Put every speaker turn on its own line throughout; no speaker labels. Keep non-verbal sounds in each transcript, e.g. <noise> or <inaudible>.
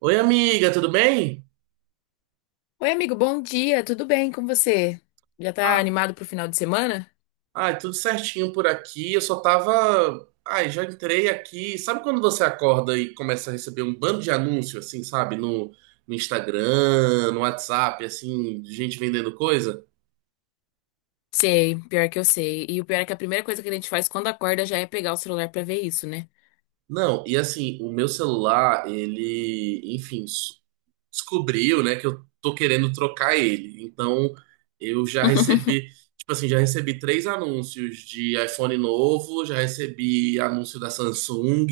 Oi, amiga, tudo bem?
Oi, amigo, bom dia, tudo bem com você? Já tá
Ah,
animado pro final de semana?
ai, tudo certinho por aqui. Eu só tava. Ai, já entrei aqui. Sabe quando você acorda e começa a receber um bando de anúncio, assim, sabe? No, no Instagram, no WhatsApp, assim, de gente vendendo coisa?
Sei, pior que eu sei. E o pior é que a primeira coisa que a gente faz quando acorda já é pegar o celular pra ver isso, né?
Não, e assim, o meu celular, ele. Enfim, descobriu, né, que eu tô querendo trocar ele. Então, eu já
<laughs>
recebi, tipo assim, já recebi três anúncios de iPhone novo, já recebi anúncio da Samsung,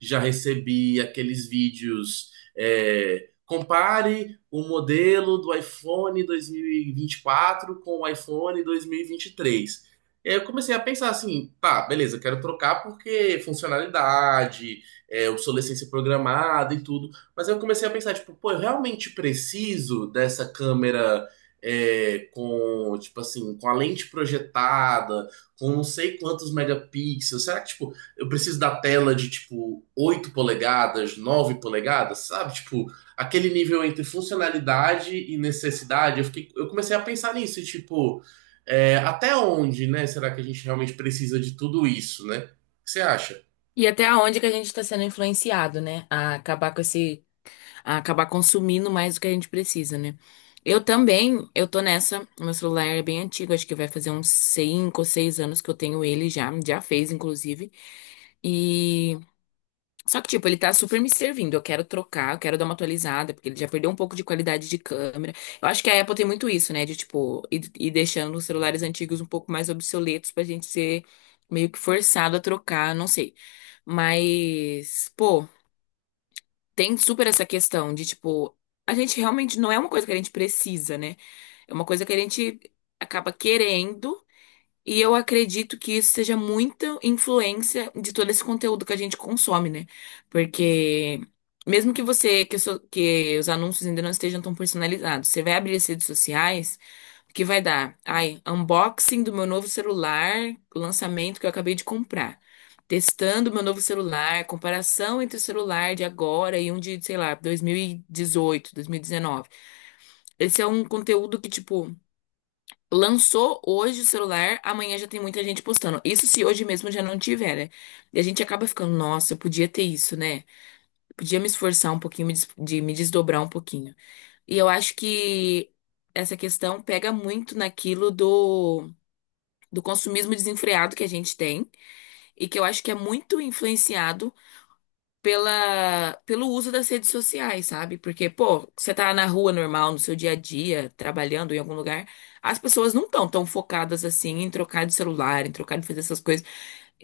já recebi aqueles vídeos, compare o modelo do iPhone 2024 com o iPhone 2023. E vinte e três. E aí eu comecei a pensar assim, tá, beleza, eu quero trocar porque funcionalidade, obsolescência programada e tudo. Mas eu comecei a pensar, tipo, pô, eu realmente preciso dessa câmera com, tipo assim, com a lente projetada, com não sei quantos megapixels. Será que, tipo, eu preciso da tela de, tipo, 8 polegadas, 9 polegadas, sabe? Tipo, aquele nível entre funcionalidade e necessidade. Eu fiquei, eu comecei a pensar nisso, e, tipo, até onde, né? Será que a gente realmente precisa de tudo isso, né? O que você acha?
E até aonde que a gente tá sendo influenciado, né? A acabar com a acabar consumindo mais do que a gente precisa, né? Eu também, eu tô nessa. O meu celular é bem antigo, acho que vai fazer uns 5, ou 6 anos que eu tenho ele já, já fez, inclusive. E Só que, tipo, ele tá super me servindo. Eu quero trocar, eu quero dar uma atualizada, porque ele já perdeu um pouco de qualidade de câmera. Eu acho que a Apple tem muito isso, né? De, tipo, ir deixando os celulares antigos um pouco mais obsoletos pra gente ser meio que forçado a trocar, não sei. Mas, pô, tem super essa questão de, tipo, a gente realmente não é uma coisa que a gente precisa, né? É uma coisa que a gente acaba querendo. E eu acredito que isso seja muita influência de todo esse conteúdo que a gente consome, né? Porque mesmo que que os anúncios ainda não estejam tão personalizados, você vai abrir as redes sociais, o que vai dar? Ai, unboxing do meu novo celular, lançamento que eu acabei de comprar. Testando meu novo celular, comparação entre o celular de agora e um de, sei lá, 2018, 2019. Esse é um conteúdo que, tipo, lançou hoje o celular, amanhã já tem muita gente postando. Isso se hoje mesmo já não tiver, né? E a gente acaba ficando, nossa, eu podia ter isso, né? Eu podia me esforçar um pouquinho, me desdobrar um pouquinho. E eu acho que essa questão pega muito naquilo do consumismo desenfreado que a gente tem e que eu acho que é muito influenciado pelo uso das redes sociais, sabe? Porque, pô, você tá na rua normal, no seu dia a dia, trabalhando em algum lugar, as pessoas não estão tão focadas assim em trocar de celular, em trocar de fazer essas coisas.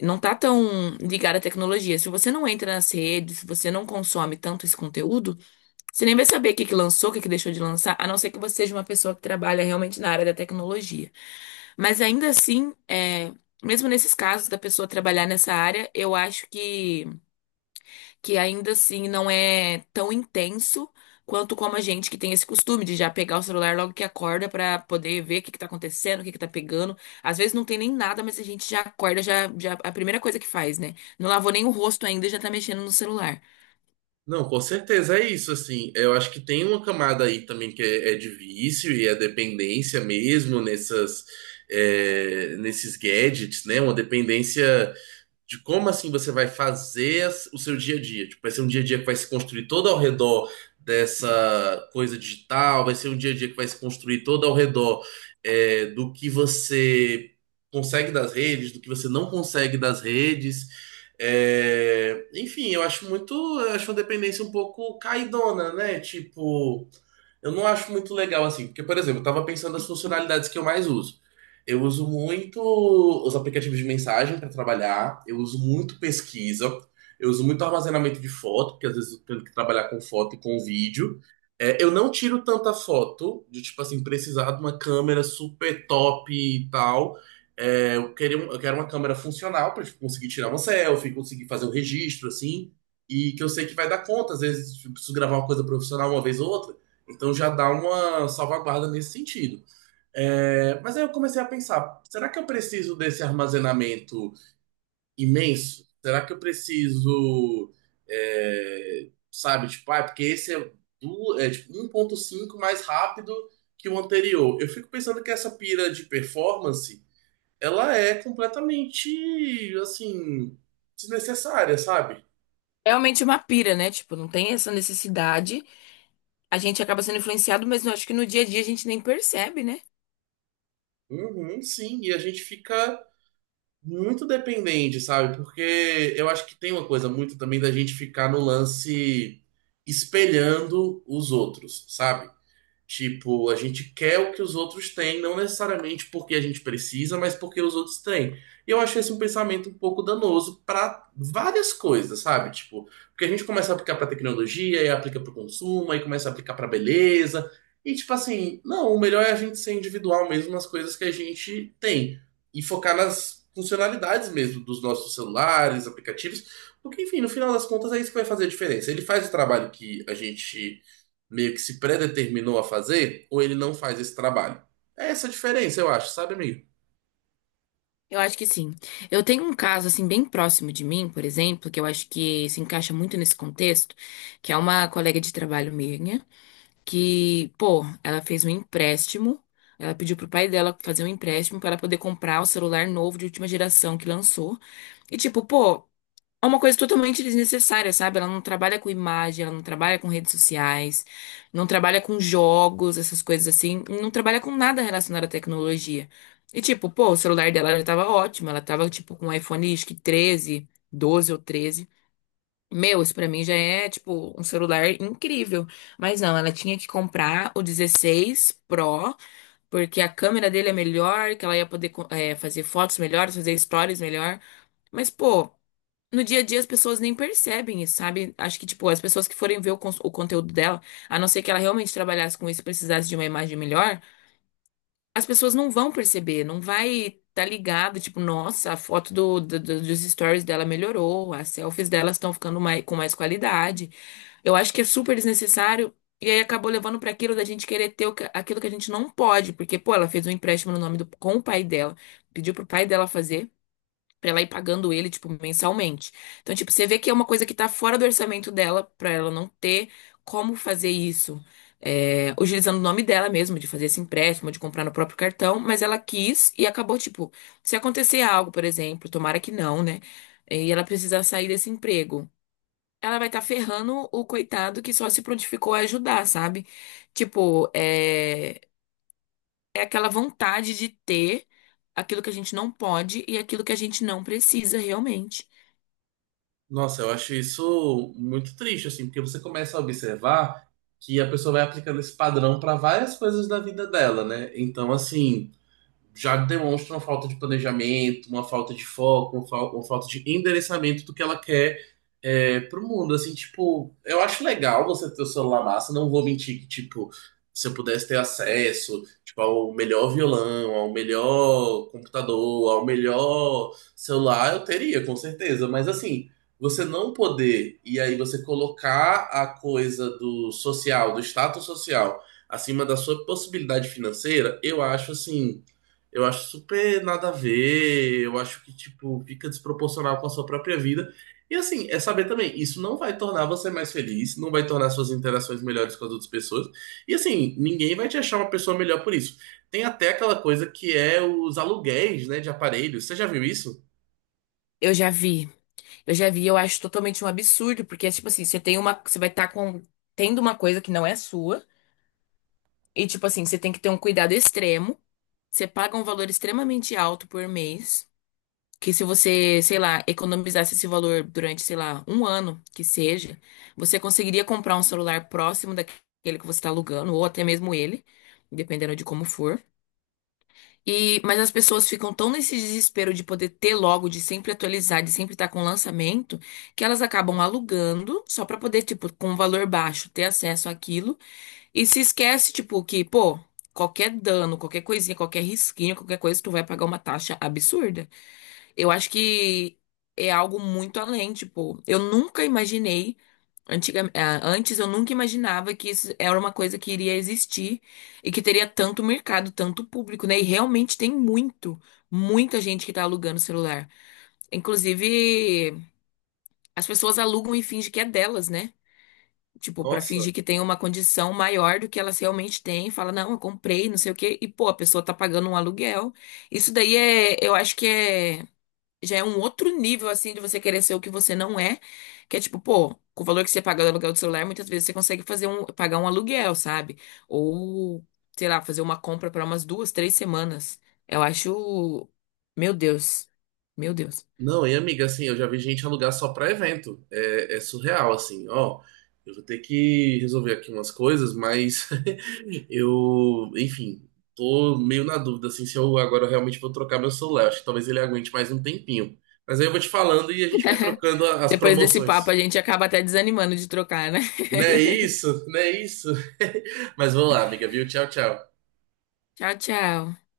Não tá tão ligada à tecnologia. Se você não entra nas redes, se você não consome tanto esse conteúdo, você nem vai saber o que que lançou, o que que deixou de lançar, a não ser que você seja uma pessoa que trabalha realmente na área da tecnologia. Mas ainda assim, mesmo nesses casos da pessoa trabalhar nessa área, eu acho que ainda assim não é tão intenso quanto como a gente que tem esse costume de já pegar o celular logo que acorda pra poder ver o que que tá acontecendo, o que que tá pegando. Às vezes não tem nem nada, mas a gente já acorda, já a primeira coisa que faz, né? Não lavou nem o rosto ainda e já tá mexendo no celular.
Não, com certeza é isso, assim. Eu acho que tem uma camada aí também que é de vício e é dependência mesmo nessas, nesses gadgets, né? Uma dependência de como assim você vai fazer o seu dia a dia. Tipo, vai ser um dia a dia que vai se construir todo ao redor dessa coisa digital, vai ser um dia a dia que vai se construir todo ao redor do que você consegue das redes, do que você não consegue das redes. É, enfim, eu acho uma dependência um pouco caidona, né? Tipo, eu não acho muito legal assim, porque, por exemplo, eu tava pensando nas funcionalidades que eu mais uso. Eu uso muito os aplicativos de mensagem para trabalhar, eu uso muito pesquisa, eu uso muito armazenamento de foto, porque às vezes eu tenho que trabalhar com foto e com vídeo. É, eu não tiro tanta foto, de tipo assim, precisar de uma câmera super top e tal. Eu queria, eu quero uma câmera funcional para conseguir tirar uma selfie, conseguir fazer um registro, assim, e que eu sei que vai dar conta. Às vezes eu preciso gravar uma coisa profissional uma vez ou outra, então já dá uma salvaguarda nesse sentido. É, mas aí eu comecei a pensar, será que eu preciso desse armazenamento imenso? Será que eu preciso, sabe, tipo, ah, é porque esse é tipo, 1,5 mais rápido que o anterior. Eu fico pensando que essa pira de performance, ela é completamente, assim, desnecessária, sabe?
É realmente uma pira, né? Tipo, não tem essa necessidade. A gente acaba sendo influenciado, mas eu acho que no dia a dia a gente nem percebe, né?
Uhum, sim, e a gente fica muito dependente, sabe? Porque eu acho que tem uma coisa muito também da gente ficar no lance espelhando os outros, sabe? Tipo, a gente quer o que os outros têm, não necessariamente porque a gente precisa, mas porque os outros têm. E eu acho esse um pensamento um pouco danoso para várias coisas, sabe? Tipo, porque a gente começa a aplicar para tecnologia, e aplica para o consumo, aí começa a aplicar para beleza. E tipo assim, não, o melhor é a gente ser individual mesmo nas coisas que a gente tem e focar nas funcionalidades mesmo dos nossos celulares, aplicativos, porque enfim, no final das contas é isso que vai fazer a diferença. Ele faz o trabalho que a gente meio que se predeterminou a fazer, ou ele não faz esse trabalho. É essa a diferença, eu acho, sabe, amigo?
Eu acho que sim. Eu tenho um caso assim bem próximo de mim, por exemplo, que eu acho que se encaixa muito nesse contexto, que é uma colega de trabalho minha, que, pô, ela fez um empréstimo, ela pediu pro pai dela fazer um empréstimo para ela poder comprar o celular novo de última geração que lançou. E tipo, pô, é uma coisa totalmente desnecessária, sabe? Ela não trabalha com imagem, ela não trabalha com redes sociais, não trabalha com jogos, essas coisas assim, não trabalha com nada relacionado à tecnologia. E tipo, pô, o celular dela já tava ótimo, ela tava tipo com um iPhone, 12 ou 13. Meu, isso pra mim já é tipo um celular incrível. Mas não, ela tinha que comprar o 16 Pro, porque a câmera dele é melhor, que ela ia poder co- eh, fazer fotos melhores, fazer stories melhor. Mas, pô, no dia a dia as pessoas nem percebem isso, sabe? Acho que, tipo, as pessoas que forem ver o conteúdo dela, a não ser que ela realmente trabalhasse com isso e precisasse de uma imagem melhor, as pessoas não vão perceber, não vai tá ligado, tipo, nossa, a foto dos stories dela melhorou, as selfies delas estão ficando com mais qualidade. Eu acho que é super desnecessário e aí acabou levando pra aquilo da gente querer ter aquilo que a gente não pode, porque, pô, ela fez um empréstimo no nome do, com o pai dela, pediu pro pai dela fazer pra ela ir pagando ele, tipo, mensalmente. Então, tipo, você vê que é uma coisa que tá fora do orçamento dela, pra ela não ter como fazer isso, utilizando o nome dela mesmo, de fazer esse empréstimo, de comprar no próprio cartão, mas ela quis e acabou, tipo, se acontecer algo, por exemplo, tomara que não, né? E ela precisar sair desse emprego. Ela vai estar ferrando o coitado que só se prontificou a ajudar, sabe? Tipo, é aquela vontade de ter aquilo que a gente não pode e aquilo que a gente não precisa realmente.
Nossa, eu acho isso muito triste, assim, porque você começa a observar que a pessoa vai aplicando esse padrão para várias coisas da vida dela, né? Então, assim. Já demonstra uma falta de planejamento, uma falta de foco, uma, uma falta de endereçamento do que ela quer pro mundo. Assim, tipo, eu acho legal você ter o celular massa, não vou mentir que, tipo, se eu pudesse ter acesso, tipo, ao melhor violão, ao melhor computador, ao melhor celular, eu teria, com certeza. Mas, assim, você não poder, e aí você colocar a coisa do social, do status social, acima da sua possibilidade financeira, eu acho, assim eu acho super nada a ver, eu acho que, tipo, fica desproporcional com a sua própria vida. E assim, é saber também, isso não vai tornar você mais feliz, não vai tornar suas interações melhores com as outras pessoas. E assim, ninguém vai te achar uma pessoa melhor por isso. Tem até aquela coisa que é os aluguéis, né, de aparelhos. Você já viu isso?
Eu já vi. Eu já vi, eu acho totalmente um absurdo, porque é tipo assim, você vai estar com tendo uma coisa que não é sua, e tipo assim, você tem que ter um cuidado extremo. Você paga um valor extremamente alto por mês, que se você, sei lá, economizasse esse valor durante, sei lá, um ano que seja, você conseguiria comprar um celular próximo daquele que você está alugando, ou até mesmo ele, dependendo de como for. E, mas as pessoas ficam tão nesse desespero de poder ter logo, de sempre atualizar, de sempre estar com lançamento, que elas acabam alugando só pra poder, tipo, com um valor baixo, ter acesso àquilo e se esquece, tipo, que, pô, qualquer dano, qualquer coisinha, qualquer risquinho, qualquer coisa, tu vai pagar uma taxa absurda. Eu acho que é algo muito além, tipo, eu nunca imaginei, antes eu nunca imaginava que isso era uma coisa que iria existir e que teria tanto mercado, tanto público, né? E realmente tem muito, muita gente que tá alugando celular. Inclusive, as pessoas alugam e fingem que é delas, né? Tipo, pra
Nossa.
fingir que tem uma condição maior do que elas realmente têm, fala, não, eu comprei, não sei o quê, e pô, a pessoa tá pagando um aluguel. Isso daí é, eu acho que já é um outro nível, assim, de você querer ser o que você não é. Que é tipo, pô, com o valor que você paga do aluguel do celular, muitas vezes você consegue pagar um aluguel, sabe? Ou, sei lá, fazer uma compra para umas duas, três semanas. Eu acho. Meu Deus. Meu Deus.
Não, e amiga, assim, eu já vi gente alugar só pra evento. É, é surreal, assim, ó. Eu vou ter que resolver aqui umas coisas, mas <laughs> eu, enfim, tô meio na dúvida, assim, se eu agora realmente vou trocar meu celular. Acho que talvez ele aguente mais um tempinho. Mas aí eu vou te falando e a gente vai trocando as
Depois desse papo,
promoções.
a gente acaba até desanimando de trocar, né?
Não é isso? Não é isso? <laughs> Mas vamos lá, amiga, viu? Tchau, tchau.
<laughs> Tchau, tchau.